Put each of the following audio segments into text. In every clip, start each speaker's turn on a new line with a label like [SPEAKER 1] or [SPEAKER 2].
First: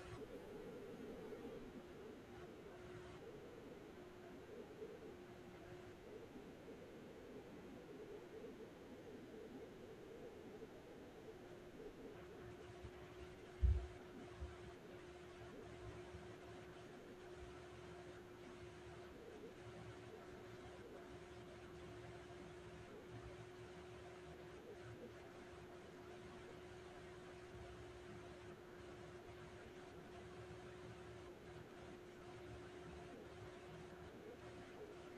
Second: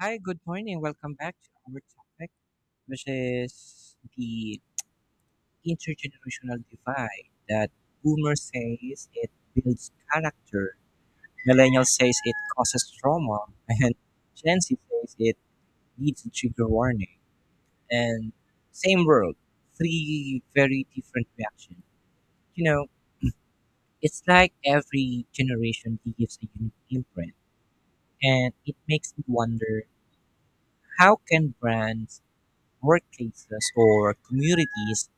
[SPEAKER 1] Hi, good morning. Welcome back to our topic, which is the intergenerational divide that boomer says it builds character, millennial says it causes trauma, and Gen Z says it needs to trigger warning. And same world, three very different reactions. You know, it's like every generation gives a unique imprint, and it makes me wonder how can brands workplaces or communities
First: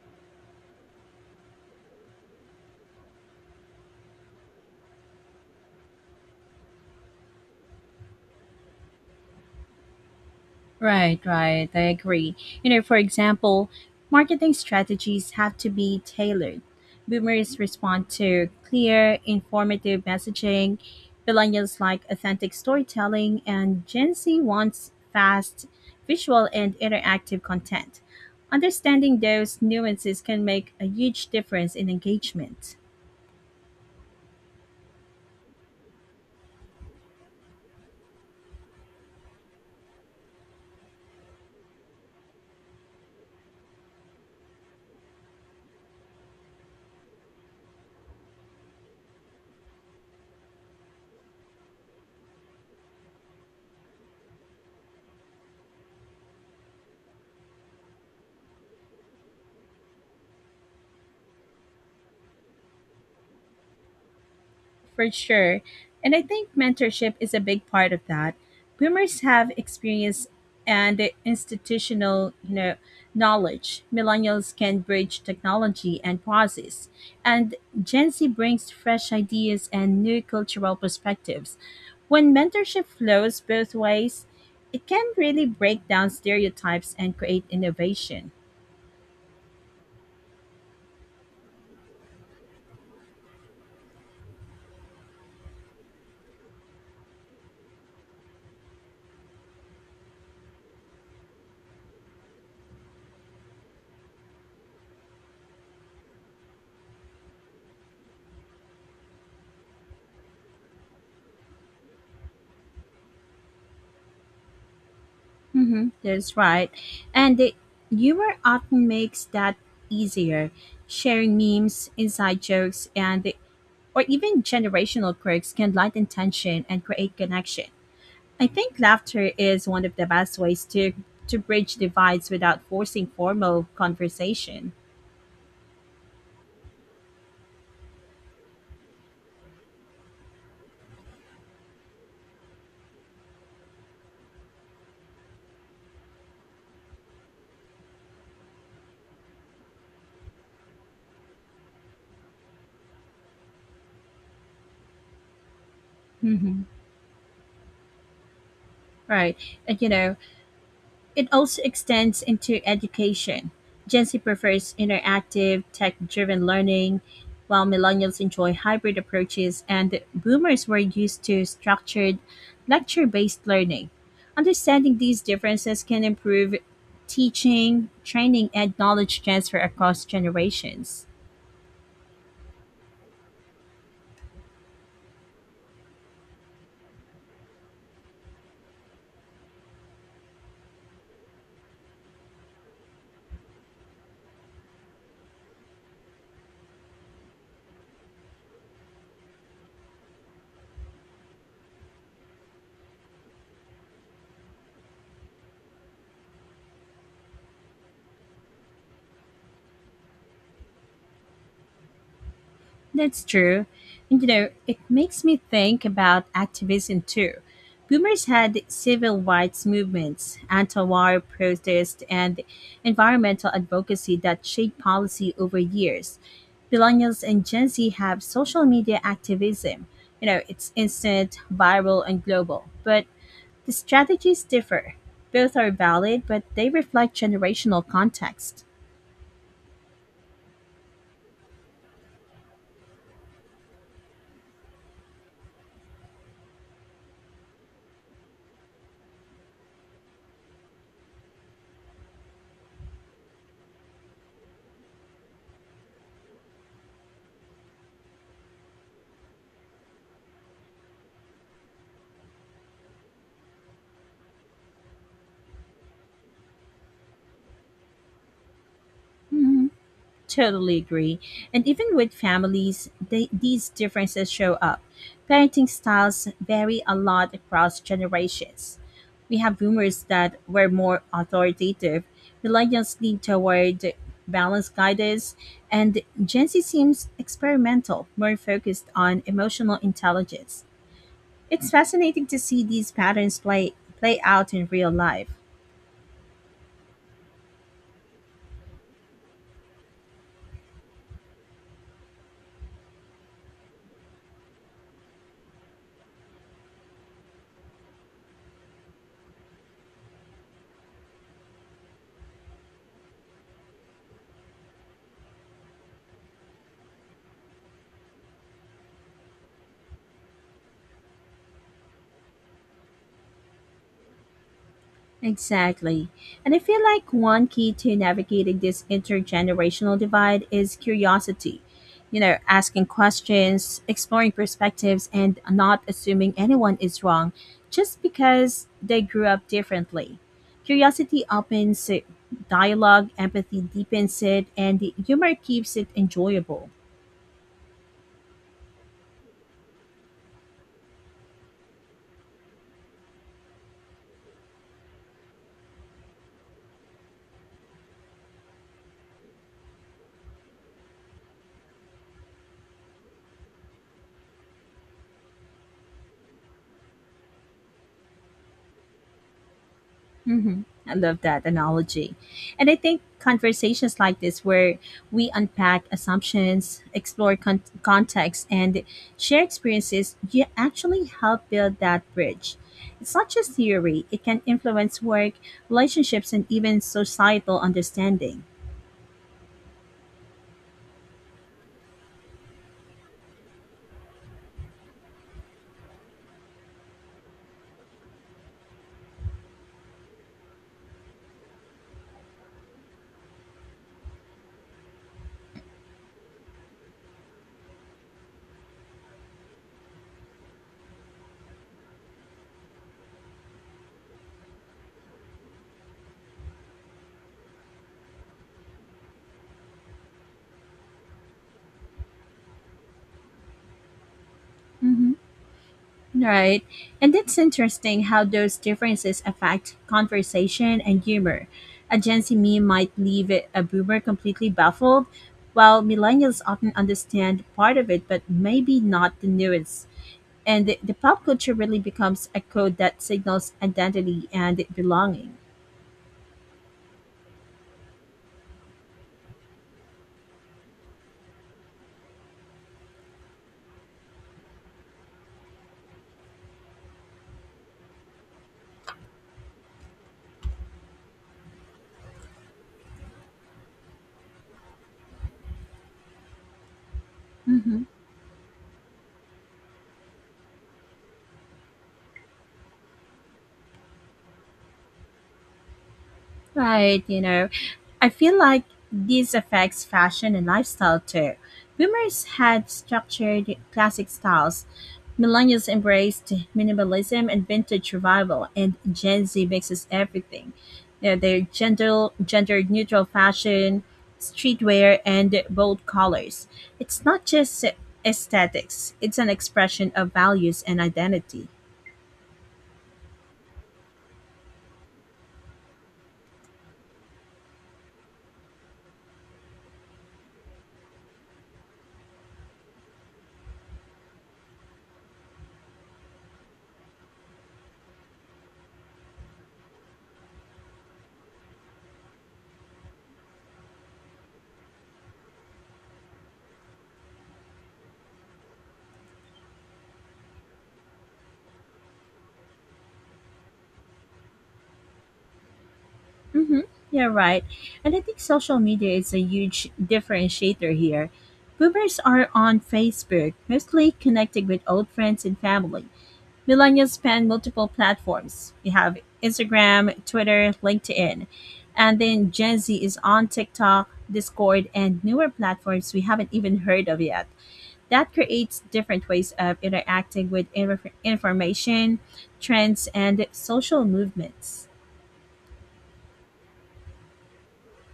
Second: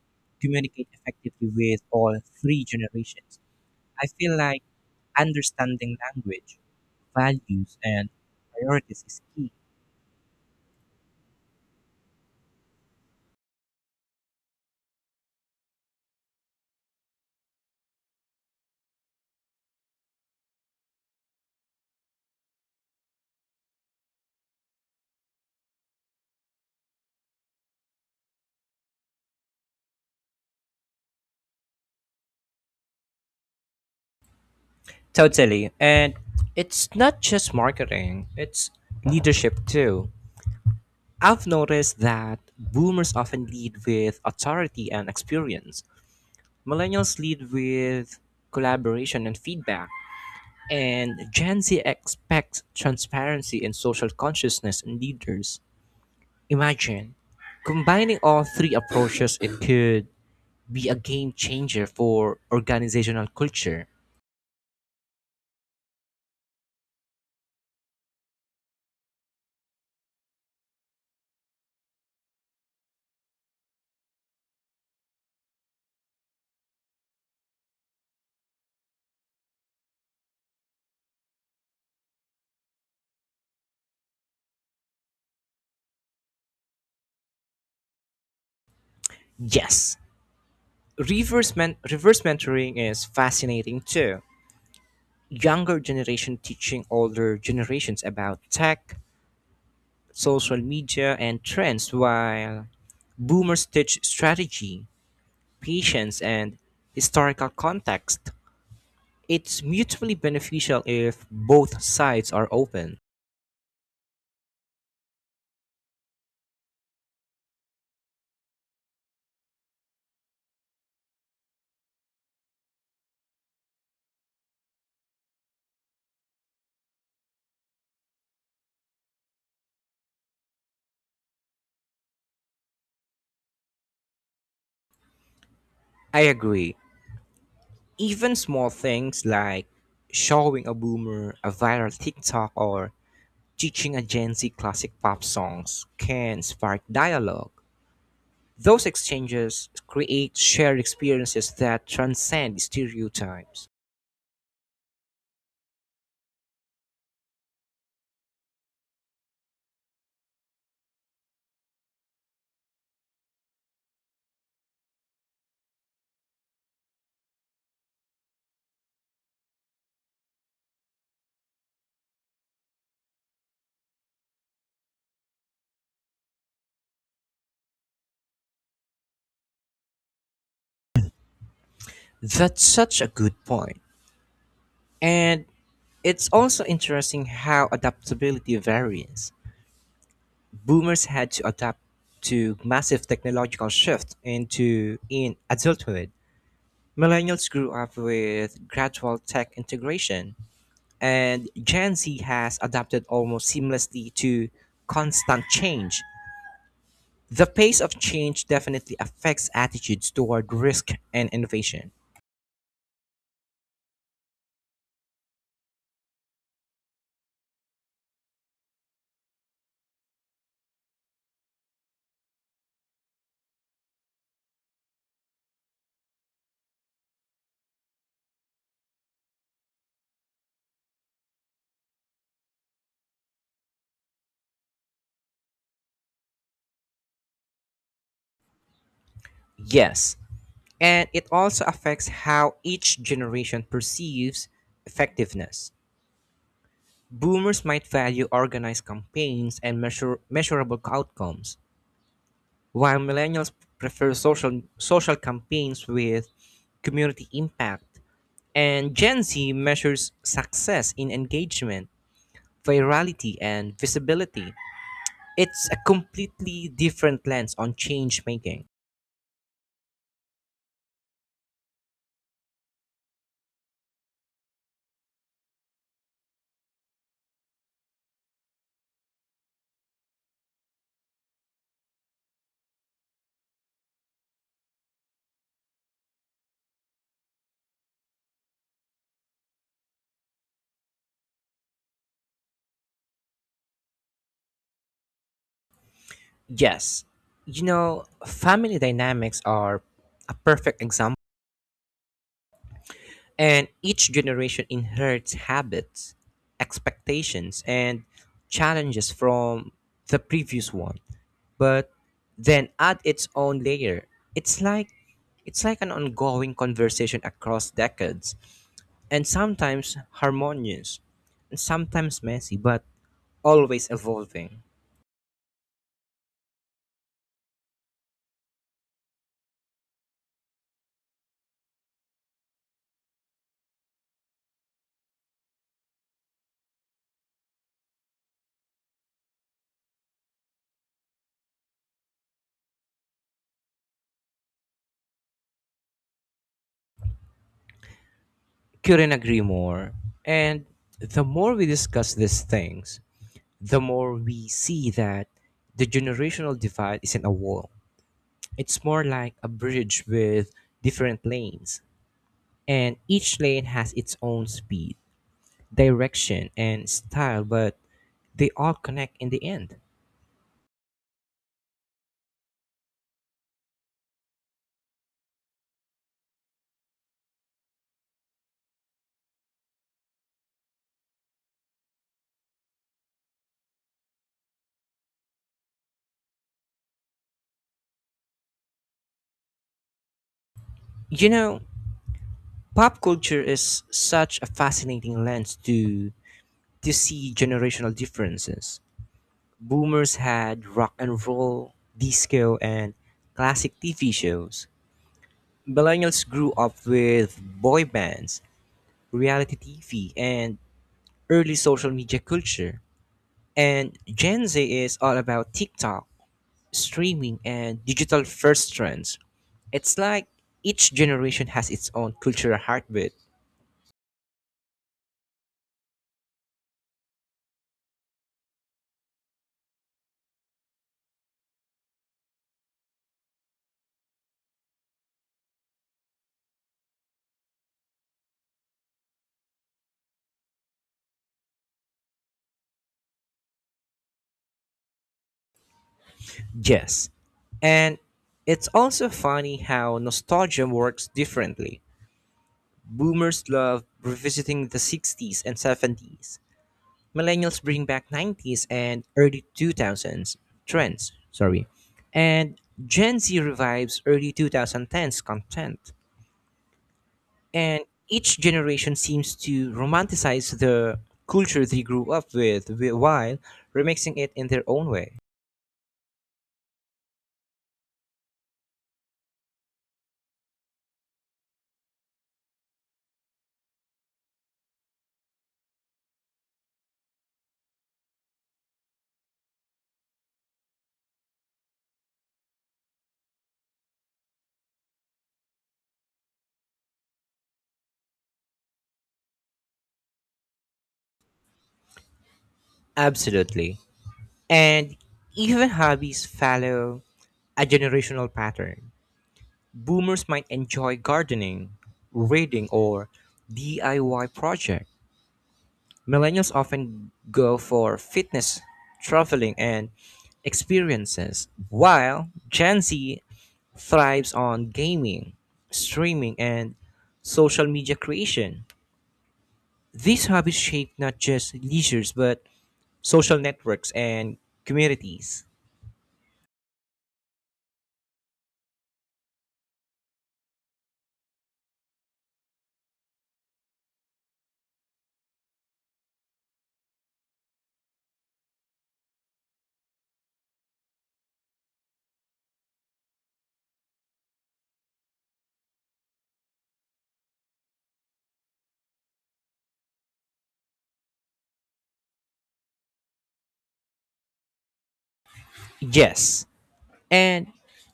[SPEAKER 1] communicate effectively with all three generations. I feel like understanding language, values, and priorities is key.
[SPEAKER 2] Right, right. I agree. You know, for example, marketing strategies have to be tailored. Boomers respond to clear, informative messaging. Millennials like authentic storytelling, and Gen Z wants fast, visual, and interactive content. Understanding those nuances can make a huge difference in engagement.
[SPEAKER 1] Totally. And it's not just marketing, it's leadership too. I've noticed that boomers often lead with authority and experience. Millennials lead with collaboration and feedback, and Gen Z expects transparency and social consciousness in leaders. Imagine combining all three approaches, it could be a game changer for organizational culture.
[SPEAKER 2] For sure. And I think mentorship is a big part of that. Boomers have experience and institutional, you know, knowledge. Millennials can bridge technology and process. And Gen Z brings fresh ideas and new cultural perspectives. When mentorship flows both ways, it can really break down stereotypes and create innovation.
[SPEAKER 1] Yes, reverse mentoring is fascinating too. Younger generation teaching older generations about tech, social media, and trends, while boomers teach strategy, patience, and historical context. It's mutually beneficial if both sides are open.
[SPEAKER 2] Mm-hmm, that's right. And the humor often makes that easier. Sharing memes, inside jokes, or even generational quirks can lighten tension and create connection. I think laughter is one of the best ways to bridge divides without forcing formal conversation.
[SPEAKER 1] I agree. Even small things like showing a boomer a viral TikTok or teaching a Gen Z classic pop songs can spark dialogue. Those exchanges create shared experiences that transcend stereotypes.
[SPEAKER 2] Mm-hmm. Right, and you know, it also extends into education. Gen Z prefers interactive, tech driven learning, while millennials enjoy hybrid approaches, and boomers were used to structured, lecture based learning. Understanding these differences can improve teaching, training, and knowledge transfer across generations.
[SPEAKER 1] That's such a good point. And it's also interesting how adaptability varies. Boomers had to adapt to massive technological shift into in adulthood. Millennials grew up with gradual tech integration, and Gen Z has adapted almost seamlessly to constant change. The pace of change definitely affects attitudes toward risk and innovation.
[SPEAKER 2] That's true. And you know, it makes me think about activism too. Boomers had civil rights movements, anti war protests, and environmental advocacy that shaped policy over years. Millennials and Gen Z have social media activism. You know, it's instant, viral, and global. But the strategies differ. Both are valid, but they reflect generational context.
[SPEAKER 1] Yes, and it also affects how each generation perceives effectiveness. Boomers might value organized campaigns and measurable outcomes, while millennials prefer social campaigns with community impact. And Gen Z measures success in engagement, virality, and visibility. It's a completely different lens on change making.
[SPEAKER 2] Hmm. Totally agree. And even with families, these differences show up. Parenting styles vary a lot across generations. We have boomers that were more authoritative, millennials lean toward balanced guidance, and Gen Z seems experimental, more focused on emotional intelligence. It's fascinating to see these patterns play out in real life.
[SPEAKER 1] Yes, family dynamics are a perfect example. And each generation inherits habits, expectations, and challenges from the previous one, but then add its own layer. It's like it's like an ongoing conversation across decades, and sometimes harmonious, and sometimes messy, but always evolving.
[SPEAKER 2] Exactly. And I feel like one key to navigating this intergenerational divide is curiosity. You know, asking questions, exploring perspectives, and not assuming anyone is wrong just because they grew up differently. Curiosity opens dialogue, empathy deepens it, and humor keeps it enjoyable.
[SPEAKER 1] Couldn't agree more. And the more we discuss these things, the more we see that the generational divide isn't a wall. It's more like a bridge with different lanes, and each lane has its own speed, direction, and style, but they all connect in the end.
[SPEAKER 2] Hmm, I love that analogy. And I think conversations like this, where we unpack assumptions, context, and share experiences, you actually help build that bridge. It's not just theory, it can influence work, relationships, and even societal understanding.
[SPEAKER 1] You know, pop culture is such a fascinating lens to see generational differences. Boomers had rock and roll, disco, and classic TV shows. Millennials grew up with boy bands, reality TV, and early social media culture. And Gen Z is all about TikTok, streaming, and digital first trends. It's like each generation has its own cultural heartbeat.
[SPEAKER 2] Mhm. Right. And it's interesting how those differences affect conversation and humor. A Gen Z meme might a boomer completely baffled, while millennials often understand part of it, but maybe not the nuance. The pop culture really becomes a code that signals identity and belonging.
[SPEAKER 1] Yes. And it's also funny how nostalgia works differently. Boomers love revisiting the 60s and 70s. Millennials bring back 90s and early 2000s trends, sorry. And Gen Z revives early 2010s content.
[SPEAKER 2] Hmm.
[SPEAKER 1] And each generation seems to romanticize the culture they grew up with while remixing it in their own way.
[SPEAKER 2] Right, you know, I feel like this affects fashion and lifestyle too. Boomers had structured classic styles. Millennials embraced minimalism and vintage revival, and Gen Z mixes everything. You know, their gender neutral fashion, streetwear, and bold colors. It's not just aesthetics; it's an expression of values and identity.
[SPEAKER 1] Absolutely. And even hobbies follow a generational pattern. Boomers might enjoy gardening, reading, or DIY projects. Millennials often go for fitness, traveling, and experiences, while Gen Z thrives on gaming, streaming, and social media creation. These hobbies shape not just leisures but social networks and communities.
[SPEAKER 2] Mm-hmm. Yeah, right. And I think social media is a huge differentiator here. Boomers are on Facebook, mostly connecting with old friends and family. Millennials span multiple platforms. We have Instagram, Twitter, LinkedIn. And then Gen Z is on TikTok, Discord, and newer platforms we haven't even heard of yet. That creates different ways of interacting with information, trends, and social movements.
[SPEAKER 1] Yes, and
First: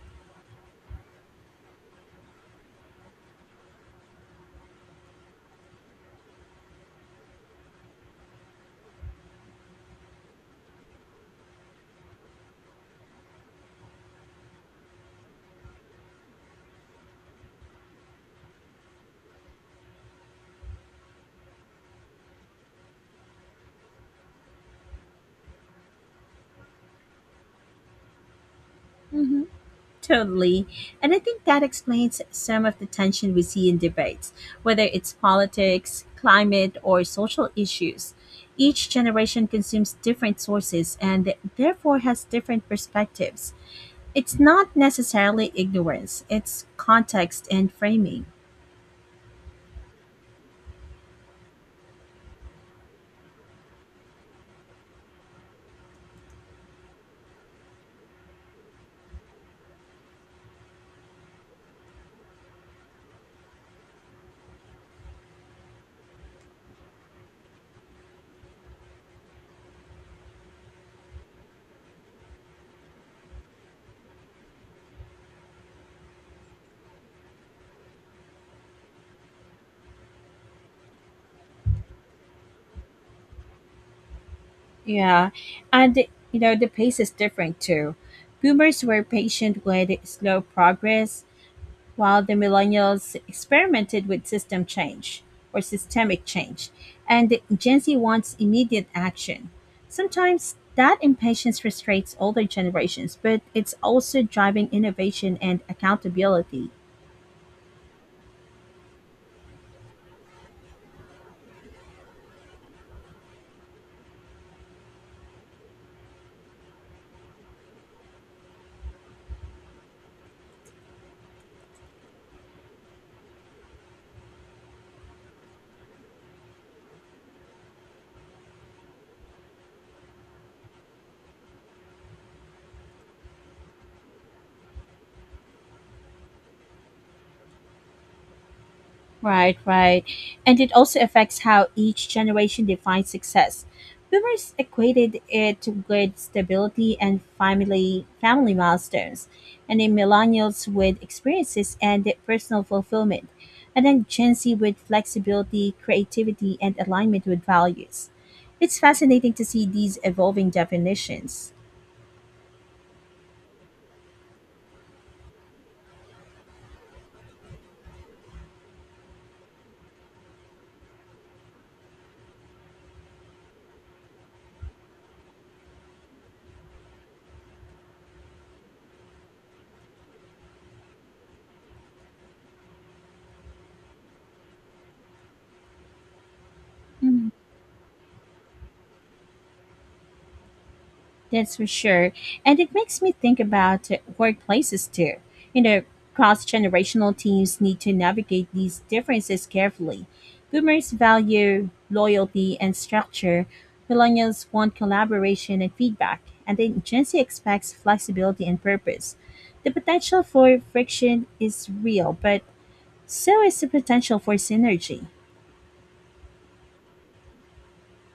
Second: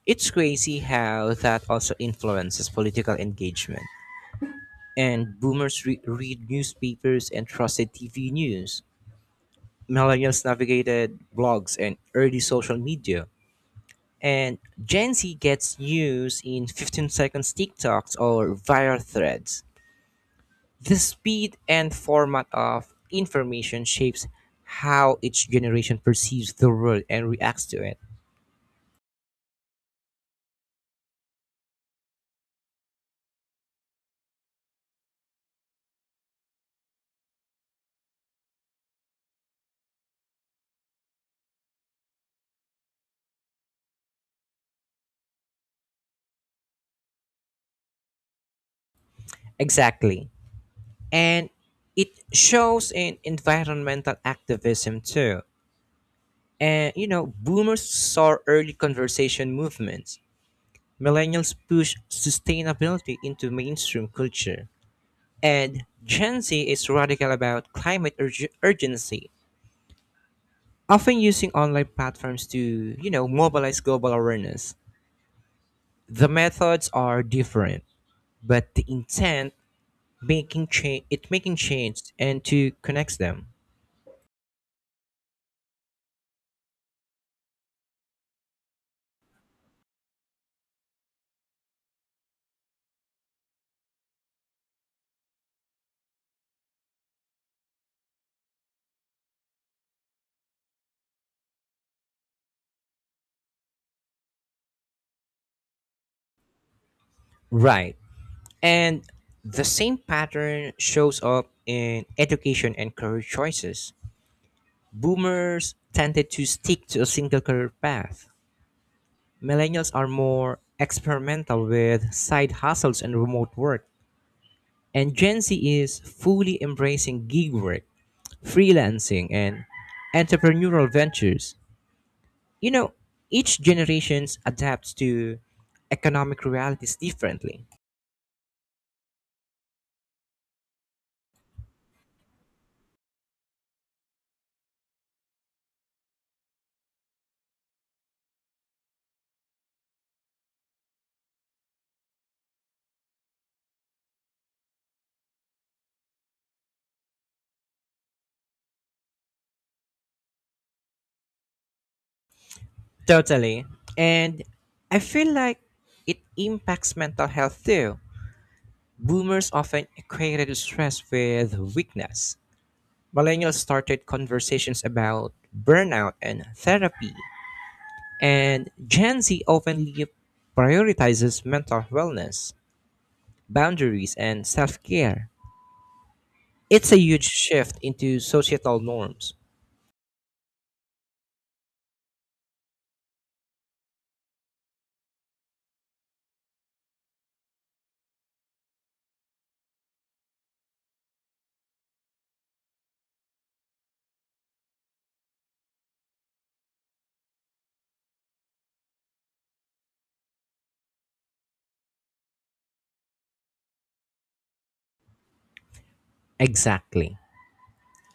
[SPEAKER 1] it's crazy how that also influences political engagement. And boomers read newspapers and trusted TV news, millennials navigated blogs and early social media. And Gen Z gets news in 15 seconds TikToks or viral threads. The speed and format of information shapes how each generation perceives the world and reacts to it.
[SPEAKER 2] Mm-hmm. Totally. And I think that explains some of the tension we see in debates, whether it's politics, climate, or social issues. Each generation consumes different sources and therefore has different perspectives. It's not necessarily ignorance, it's context and framing.
[SPEAKER 1] Exactly. And it shows in environmental activism too. And you know, boomers saw early conversation movements. Millennials push sustainability into mainstream culture, and Gen Z is radical about climate urgency, often using online platforms to mobilize global awareness. The methods are different, but the intent making change it making change and to connect them.
[SPEAKER 2] Yeah. And, you know, the pace is different too. Boomers were patient with slow progress, while the millennials experimented with system change or systemic change, and the Gen Z wants immediate action. Sometimes that impatience frustrates older generations, but it's also driving innovation and accountability.
[SPEAKER 1] Right. And the same pattern shows up in education and career choices. Boomers tended to stick to a single career path. Millennials are more experimental with side hustles and remote work, and Gen Z is fully embracing gig work, freelancing, and entrepreneurial ventures. You know, each generation adapts to economic realities differently.
[SPEAKER 2] Right, right. And it also affects how each generation defines success. Boomers equated it with stability and family milestones, and then millennials with experiences and personal fulfillment, and then Gen Z with flexibility, creativity, and alignment with values. It's fascinating to see these evolving definitions.
[SPEAKER 1] Totally. And I feel like it impacts mental health too. Boomers often equated stress with weakness. Millennials started conversations about burnout and therapy, and Gen Z openly prioritizes mental wellness, boundaries, and self care. It's a huge shift into societal norms.
[SPEAKER 2] That's for sure. And it makes me think about workplaces too. You know, cross generational teams need to navigate these differences carefully. Boomers value loyalty and structure, millennials want collaboration and feedback, and then Gen Z expects flexibility and purpose. The potential for friction is real, but so is the potential for synergy.
[SPEAKER 1] Exactly.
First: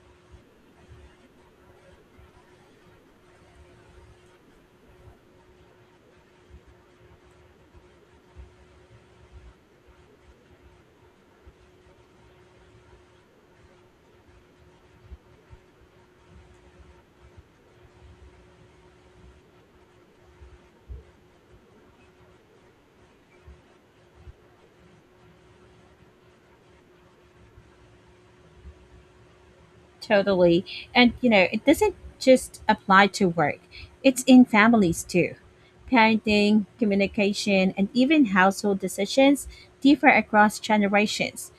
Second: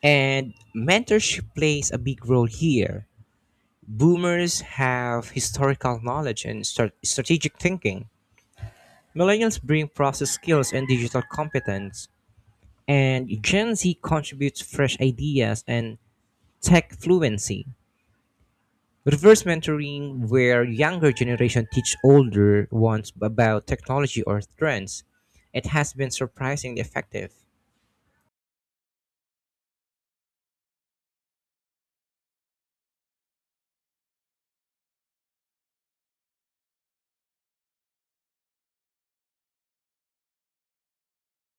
[SPEAKER 1] And mentorship plays a big role here. Boomers have historical knowledge and strategic thinking. Millennials bring process skills and digital competence. And Gen Z contributes fresh ideas and tech fluency. Reverse mentoring, where younger generation teach older ones about technology or trends, it has been surprisingly effective.
[SPEAKER 2] Totally. And you know, it doesn't just apply to work. It's in families too. Parenting, communication, and even household decisions differ across generations.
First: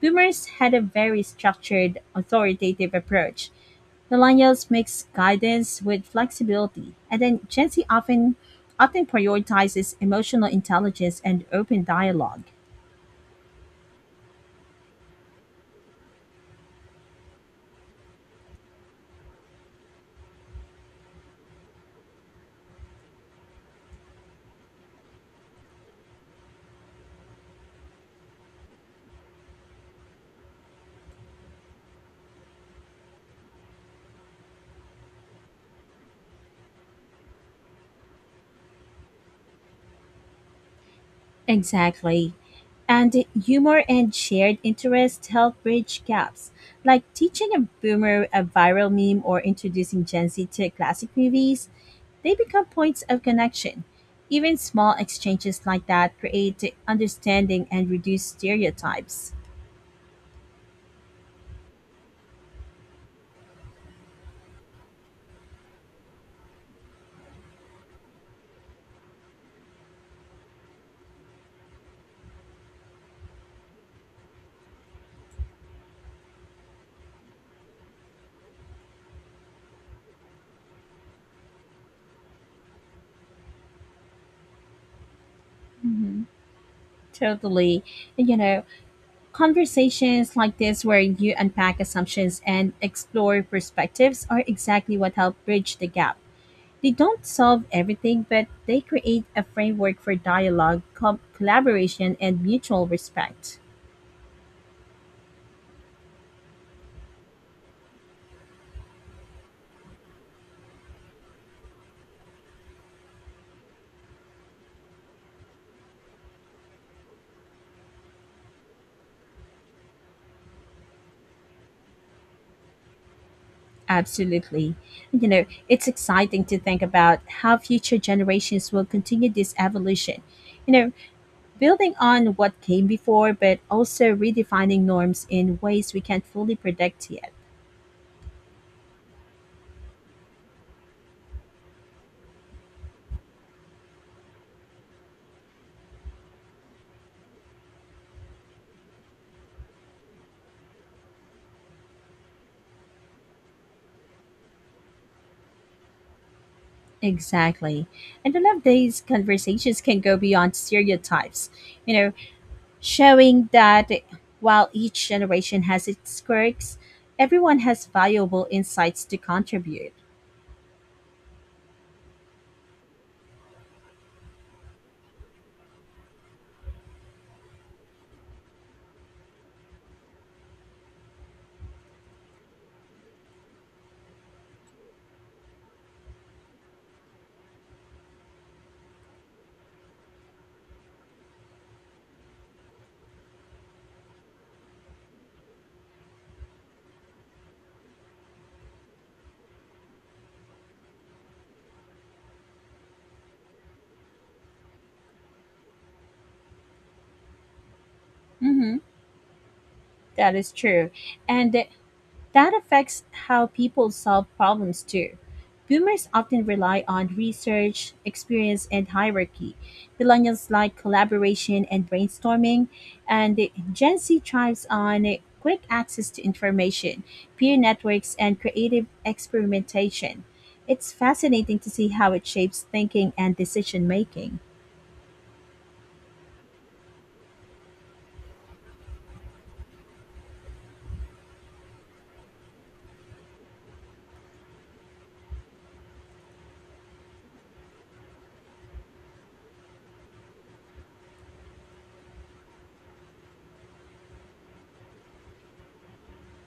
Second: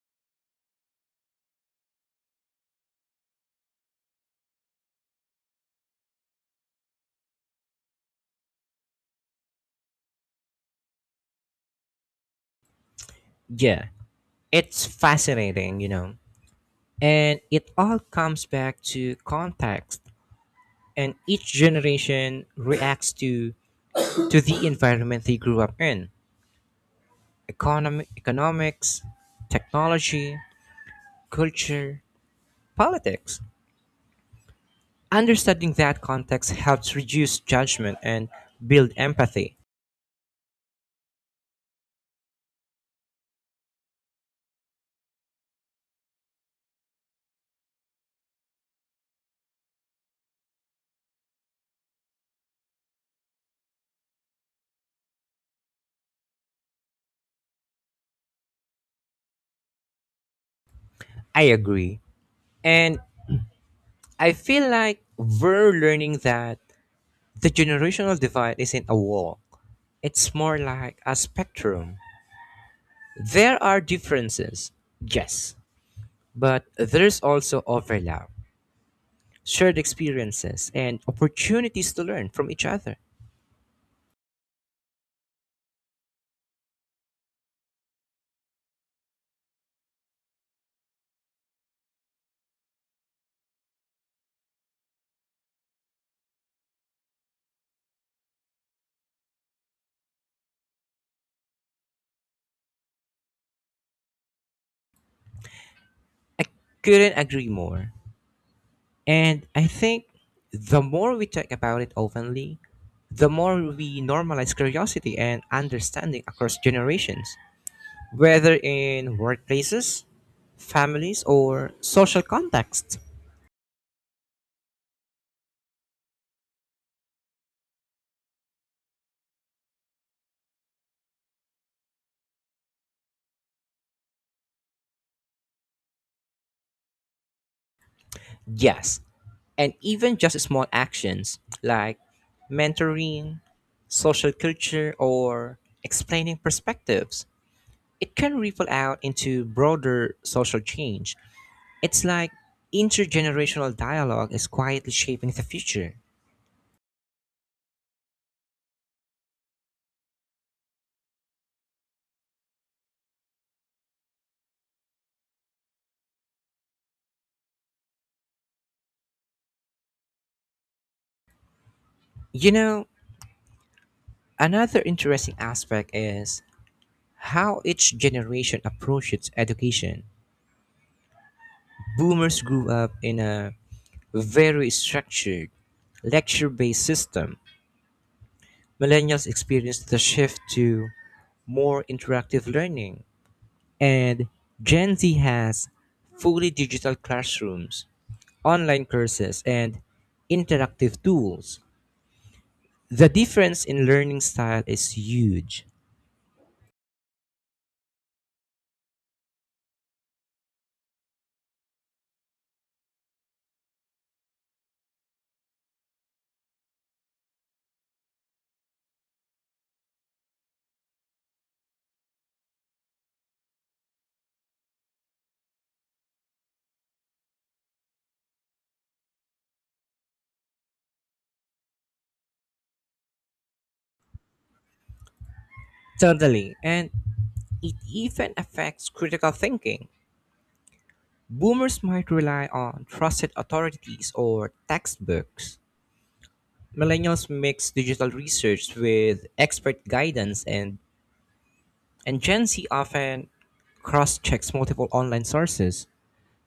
[SPEAKER 2] Boomers had a very structured, authoritative approach. Millennials mix guidance with flexibility, and then Gen Z often prioritizes emotional intelligence and open dialogue.
[SPEAKER 1] Yeah, it's fascinating, you know. And it all comes back to context, and each generation reacts to the environment they grew up in: economy economics, technology, culture, politics. Understanding that context helps reduce judgment and build empathy.
[SPEAKER 2] Exactly. And humor and shared interest help bridge gaps, like teaching a boomer a viral meme or introducing Gen Z to classic movies. They become points of connection. Even small exchanges like that create understanding and reduce stereotypes.
[SPEAKER 1] I agree. And I feel like we're learning that the generational divide isn't a wall, it's more like a spectrum. There are differences, yes, but there's also overlap, shared experiences, and opportunities to learn from each other.
[SPEAKER 2] Hmm. Totally. And, you know, conversations like this, where you unpack assumptions and explore perspectives, are exactly what help bridge the gap. They don't solve everything, but they create a framework for dialogue, collaboration, and mutual respect.
[SPEAKER 1] I couldn't agree more. And I think the more we talk about it openly, the more we normalize curiosity and understanding across generations, whether in workplaces, families, or social context.
[SPEAKER 2] Absolutely. You know, it's exciting to think about how future generations will continue this evolution. You know, building on what came before, but also redefining norms in ways we can't fully predict yet.
[SPEAKER 1] Yes, and even just small actions like mentoring, social culture, or explaining perspectives. It can ripple out into broader social change. It's like intergenerational dialogue is quietly shaping the future.
[SPEAKER 2] Exactly. And I love these conversations can go beyond stereotypes. You know, showing that while each generation has its quirks, everyone has valuable insights to contribute.
[SPEAKER 1] You know, another interesting aspect is how each generation approaches education. Boomers grew up in a very structured, lecture-based system, millennials experienced the shift to more interactive learning, and Gen Z has fully digital classrooms, online courses, and interactive tools. The difference in learning style is huge.
[SPEAKER 2] Mm-hmm, that is true. And that affects how people solve problems too. Boomers often rely on research, experience, and hierarchy. Millennials like collaboration and brainstorming, and Gen Z thrives on quick access to information, peer networks, and creative experimentation. It's fascinating to see how it shapes thinking and decision making.
[SPEAKER 1] Totally. And it even affects critical thinking. Boomers might rely on trusted authorities or textbooks, Millennials mix digital research with expert guidance, and Gen Z often cross checks multiple online sources,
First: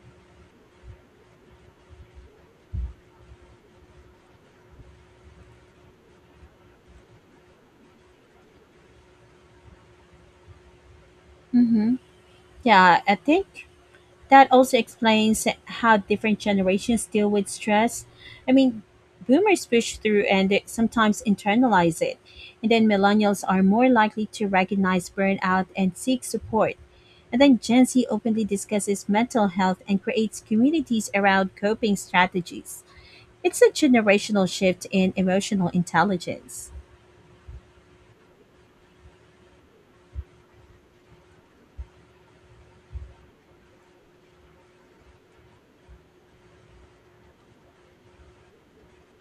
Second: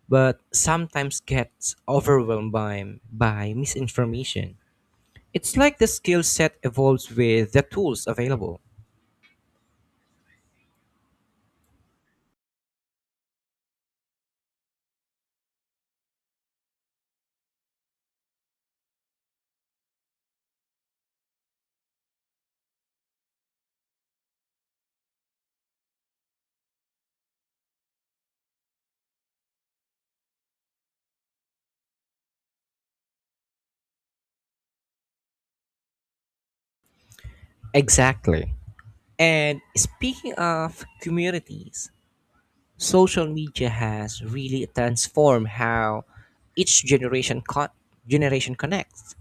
[SPEAKER 1] but sometimes gets overwhelmed by misinformation. It's like the skill set evolves with the tools available.
[SPEAKER 2] Hmm. Yeah, I think that also explains how different generations deal with stress. I mean, boomers push through and they sometimes internalize it, and then millennials are more likely to recognize burnout and seek support. And then Gen Z openly discusses mental health and creates communities around coping strategies. It's a generational shift in emotional intelligence.
[SPEAKER 1] Exactly. And speaking of communities, social media has really transformed how each generation connects.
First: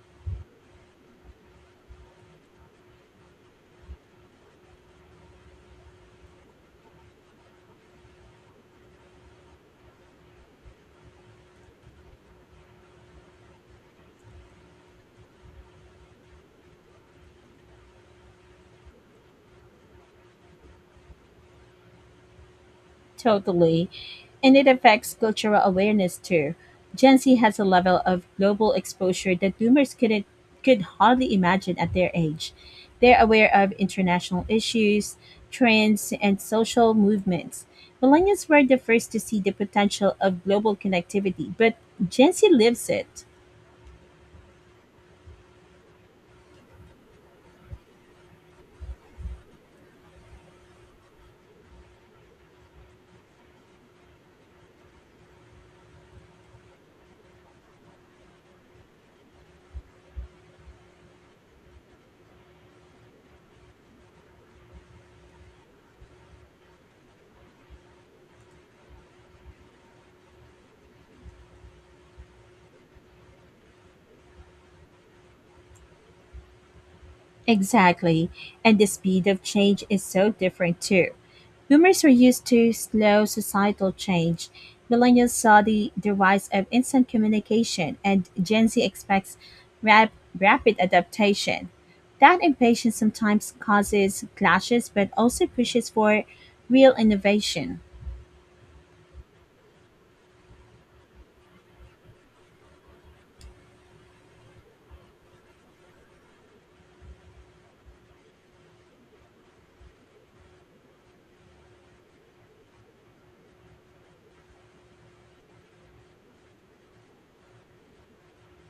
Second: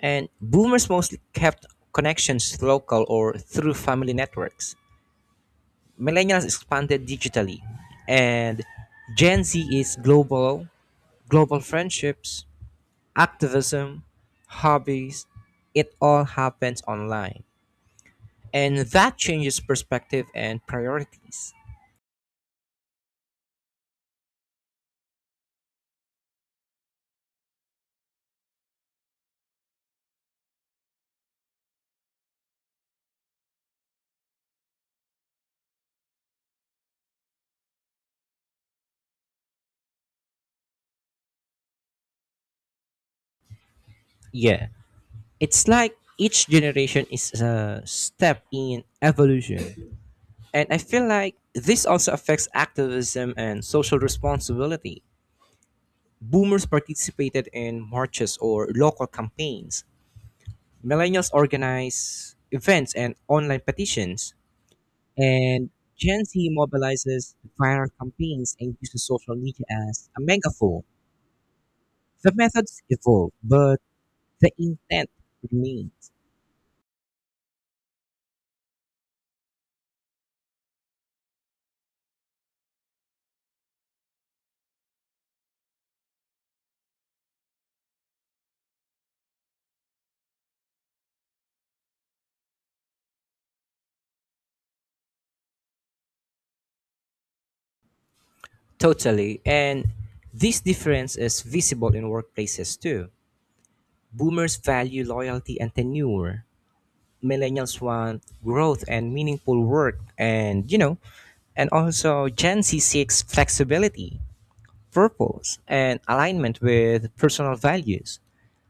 [SPEAKER 1] And boomers mostly kept connections to local or through family networks. Millennials expanded digitally, and Gen Z is global, global friendships, activism, hobbies. It all happens online, and that changes perspective and priorities.
[SPEAKER 2] Totally. And it affects cultural awareness too. Gen Z has a level of global exposure that boomers couldn't could hardly imagine at their age. They're aware of international issues, trends, and social movements. Millennials were the first to see the potential of global connectivity, but Gen Z lives it.
[SPEAKER 1] Yeah, it's like each generation is a step in evolution, and I feel like this also affects activism and social responsibility. Boomers participated in marches or local campaigns. Millennials organized events and online petitions. And Gen Z mobilizes viral campaigns and uses social media as a megaphone. The methods evolve, but the intent remains.
[SPEAKER 2] Exactly. And the speed of change is so different too. Boomers were used to slow societal change. Millennials saw the rise of instant communication, and Gen Z expects rap, rapid adaptation. That impatience sometimes causes clashes but also pushes for real innovation.
[SPEAKER 1] Totally. And this difference is visible in workplaces too. Boomers value loyalty and tenure, millennials want growth and meaningful work and you know and also Gen Z seeks flexibility purpose and alignment with personal values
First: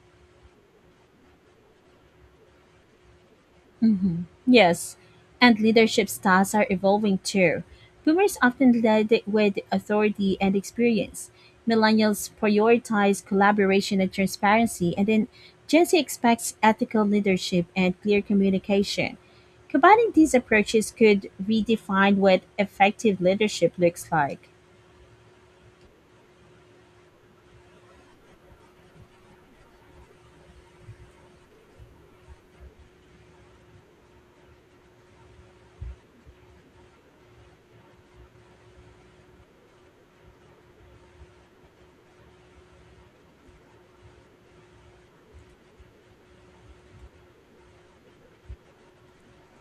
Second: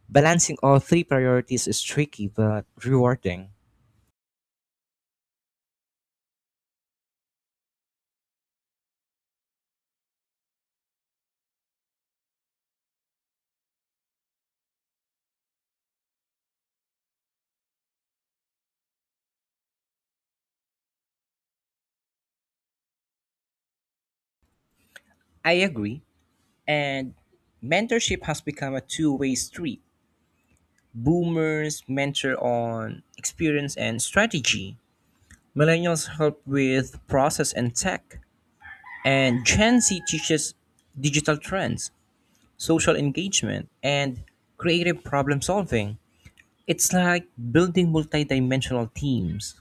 [SPEAKER 1] balancing all three priorities is tricky but rewarding.
[SPEAKER 2] Mhm. Yes, and leadership styles are evolving too. Boomers often led with authority and experience. Millennials prioritize collaboration and transparency, and then Gen Z expects ethical leadership and clear communication. Combining these approaches could redefine what effective leadership looks like.
[SPEAKER 1] I agree and mentorship has become a two-way street boomers mentor on experience and strategy millennials help with process and tech and Gen Z teaches digital trends social engagement, and creative problem solving. It's like building multidimensional teams.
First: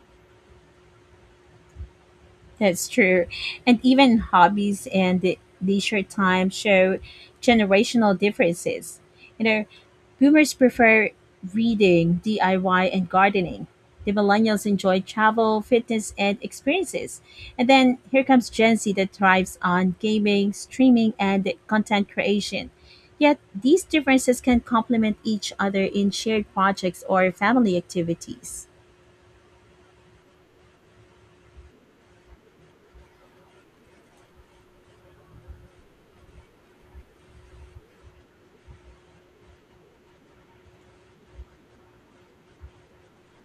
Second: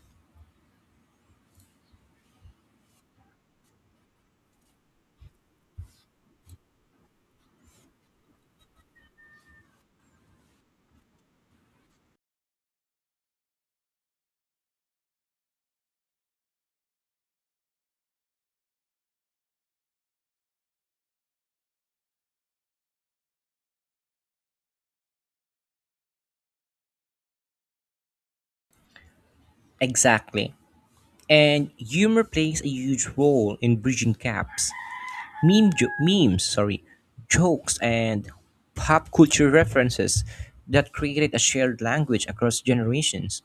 [SPEAKER 2] That's true. And even hobbies and the leisure time show generational differences. You know, boomers prefer reading, DIY, and gardening. The millennials enjoy travel, fitness, and experiences. And then here comes Gen Z that thrives on gaming, streaming, and content creation. Yet these differences can complement each other in shared projects or family activities.
[SPEAKER 1] Exactly. And humor plays a huge role in bridging gaps. Memes, jokes and pop culture references that created a shared language across generations.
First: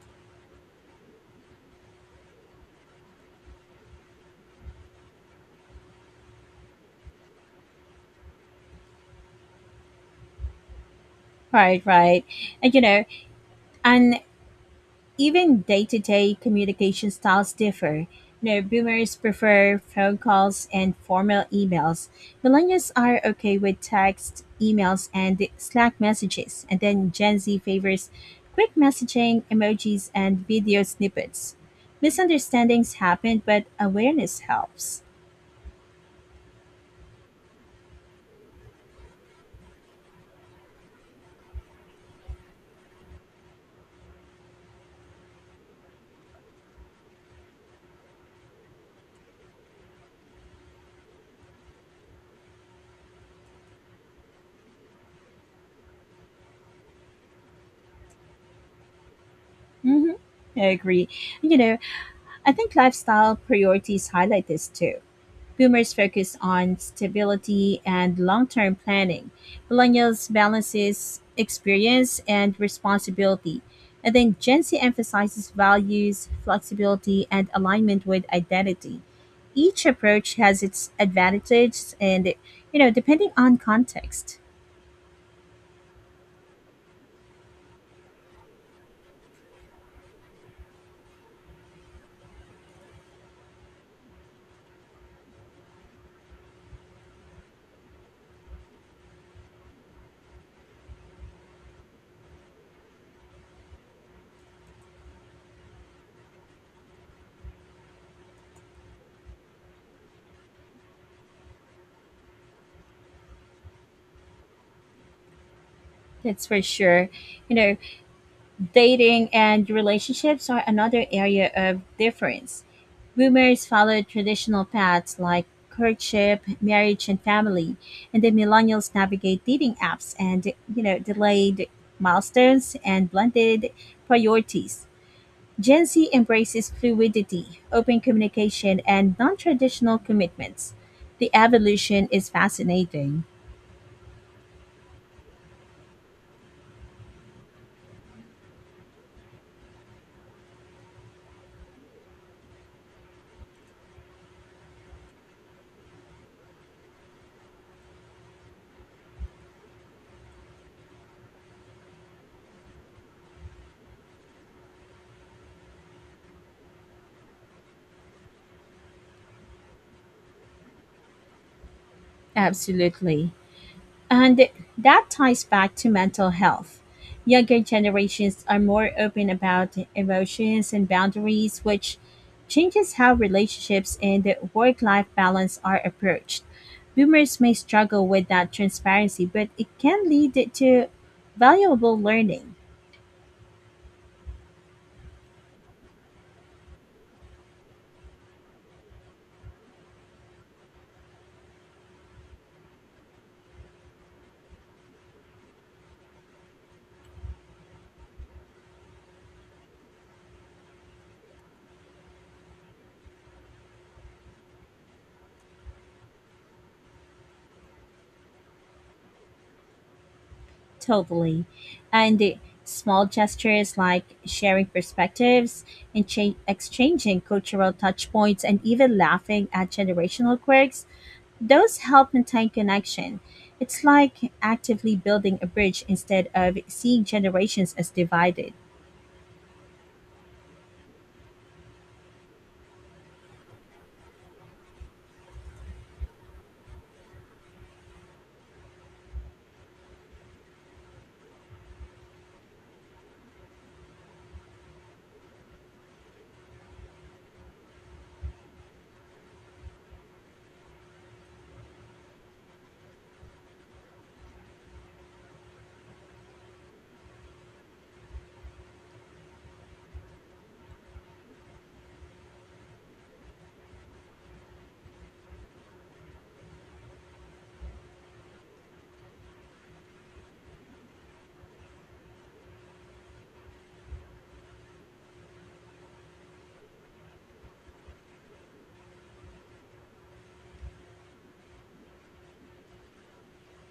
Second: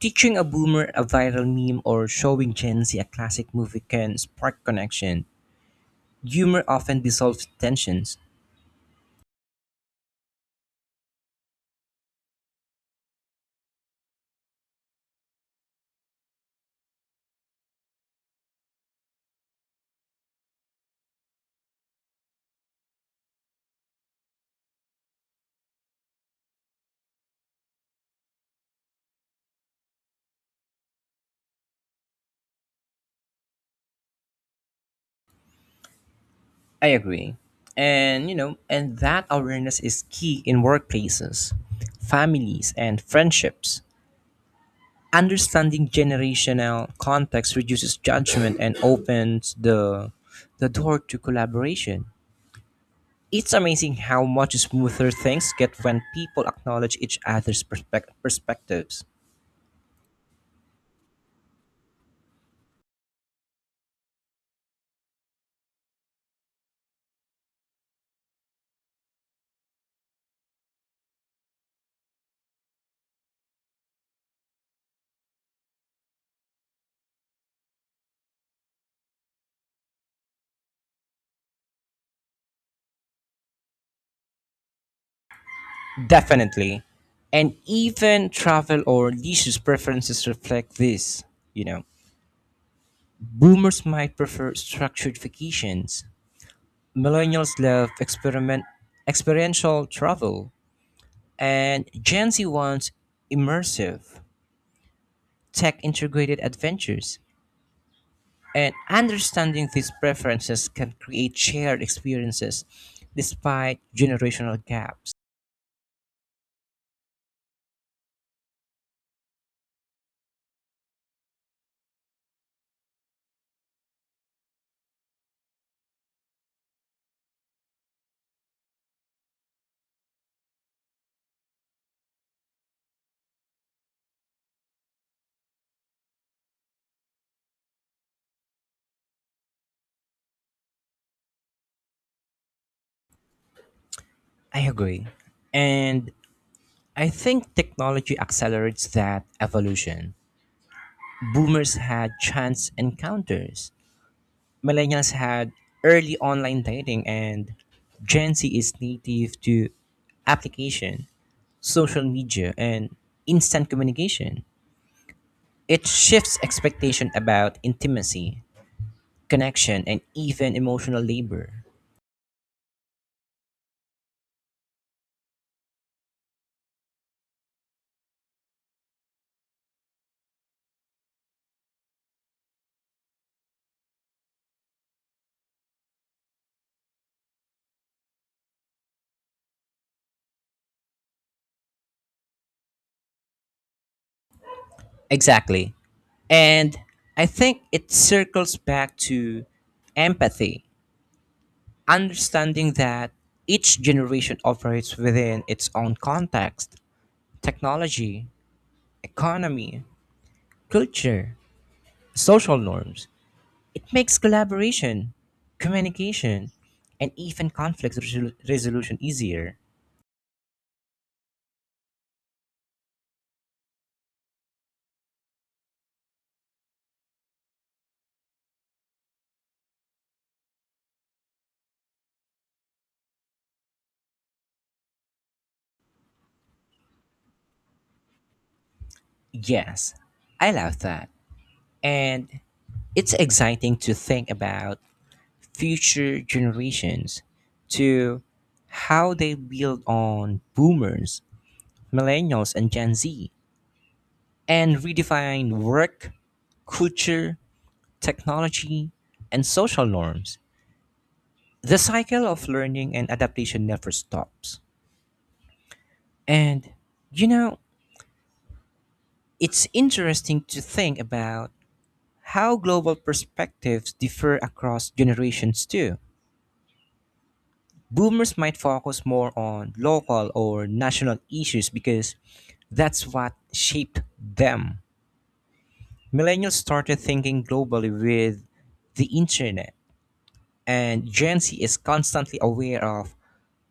[SPEAKER 1] Teaching a boomer a viral meme or showing Gen Z a classic movie can spark connection. Humor often dissolves tensions.
[SPEAKER 2] Right, right. And you know, an even day-to-day communication styles differ. You know, boomers prefer phone calls and formal emails. Millennials are okay with text, emails, and Slack messages. And then Gen Z favors quick messaging, emojis, and video snippets. Misunderstandings happen, but awareness helps.
[SPEAKER 1] I agree. And that awareness is key in workplaces, families, and friendships. Understanding generational context reduces judgment and opens the door to collaboration. It's amazing how much smoother things get when people acknowledge each other's perspectives.
[SPEAKER 2] Hmm. I agree. You know, I think lifestyle priorities highlight this too. Boomers focus on stability and long-term planning. Millennials balances experience and responsibility. And then Gen Z emphasizes values, flexibility, and alignment with identity. Each approach has its advantages and you know, depending on context.
[SPEAKER 1] Definitely. And even travel or leisure preferences reflect this, you know. Boomers might prefer structured vacations. Millennials love experiential travel, and Gen Z wants immersive, tech integrated adventures. And understanding these preferences can create shared experiences despite generational gaps.
[SPEAKER 2] That's for sure. You know, dating and relationships are another area of difference. Boomers followed traditional paths like courtship, marriage, and family, and the millennials navigate dating apps and you know delayed milestones and blended priorities. Gen Z embraces fluidity, open communication, and non-traditional commitments. The evolution is fascinating.
[SPEAKER 1] I agree. And I think technology accelerates that evolution. Boomers had chance encounters, millennials had early online dating and Gen Z is native to application, social media, and instant communication. It shifts expectation about intimacy, connection, and even emotional labor.
[SPEAKER 2] Absolutely. And that ties back to mental health. Younger generations are more open about emotions and boundaries, which changes how relationships and work life balance are approached. Boomers may struggle with that transparency, but it can lead to valuable learning.
[SPEAKER 1] Exactly. And I think it circles back to empathy, understanding that each generation operates within its own context, technology, economy, culture, social norms. It makes collaboration, communication, and even conflict resolution easier.
[SPEAKER 2] Totally. And the small gestures like sharing perspectives and exchanging cultural touch points and even laughing at generational quirks, those help maintain connection. It's like actively building a bridge instead of seeing generations as divided.
[SPEAKER 1] Yes, I love that. And it's exciting to think about future generations to how they build on boomers, millennials, and Gen Z and redefine work, culture, technology, and social norms. The cycle of learning and adaptation never stops. And, you know, it's interesting to think about how global perspectives differ across generations, too. Boomers might focus more on local or national issues because that's what shaped them. Millennials started thinking globally with the internet, and Gen Z is constantly aware of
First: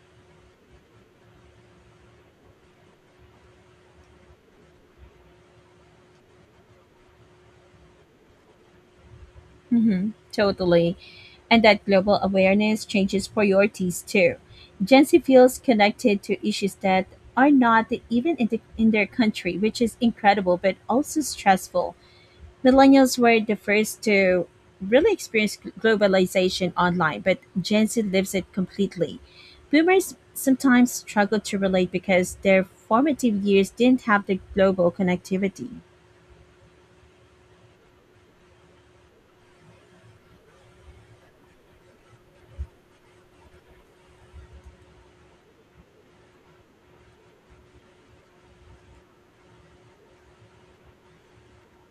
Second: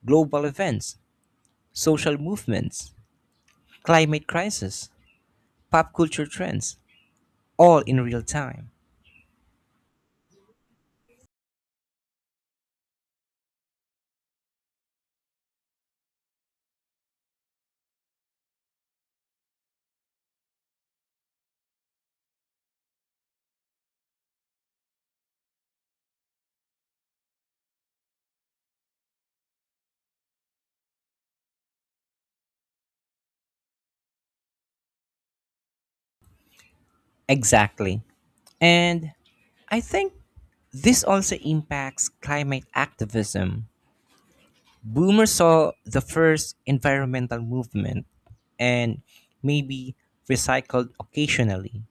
[SPEAKER 1] global events, social movements, climate crisis, pop culture trends, all in real time.
[SPEAKER 2] Hmm. Totally. And that global awareness changes priorities too. Gen Z feels connected to issues that are not even in their country, which is incredible but also stressful. Millennials were the first to really experience globalization online, but Gen Z lives it completely. Boomers sometimes struggle to relate because their formative years didn't have the global connectivity.
[SPEAKER 1] Exactly. And I think this also impacts climate activism. Boomers saw the first environmental movement and maybe recycled occasionally.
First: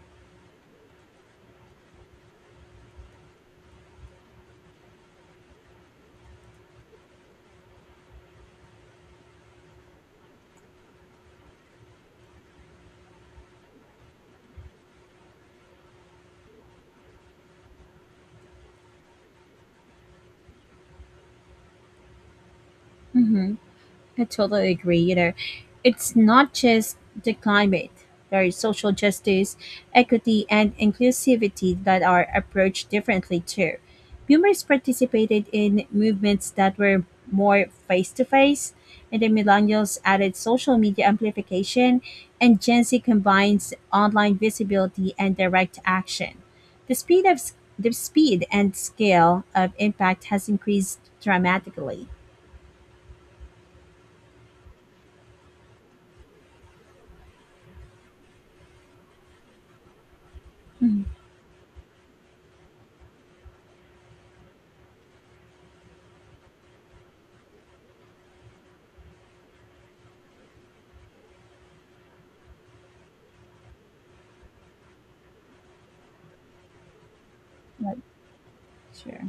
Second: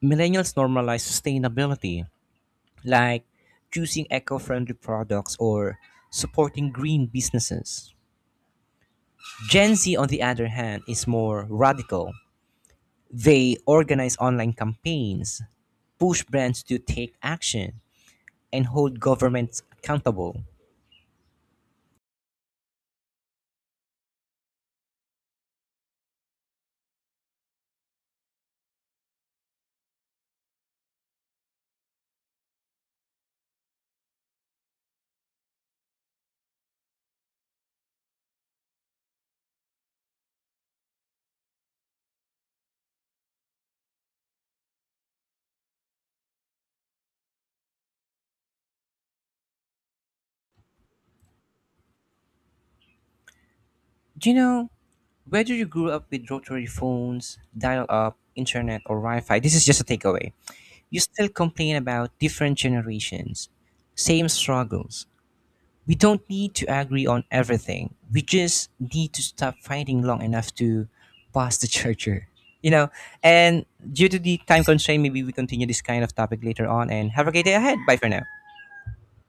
[SPEAKER 1] Millennials normalize sustainability, like choosing eco friendly products or supporting green businesses. Gen Z, on the other hand, is more radical. They organize online campaigns, push brands to take action, and hold governments accountable.
[SPEAKER 2] Hmm. I totally agree. You know, it's not just the climate. There is social justice, equity, and inclusivity that are approached differently too. Boomers participated in movements that were more face to face, and the millennials added social media amplification, and Gen Z combines online visibility and direct action. The speed and scale of impact has increased dramatically.
[SPEAKER 1] Do you know whether you grew up with rotary phones, dial up, internet, or Wi Fi? This is just a takeaway. You
[SPEAKER 2] Mhm.
[SPEAKER 1] still complain about different generations, same struggles. We don't need to agree on everything. We just need to stop fighting long enough to pass the charger. You know, and due to the time constraint, maybe we continue this kind of topic later on. And have a great day ahead. Bye
[SPEAKER 2] Right.
[SPEAKER 1] for now.
[SPEAKER 2] Sure.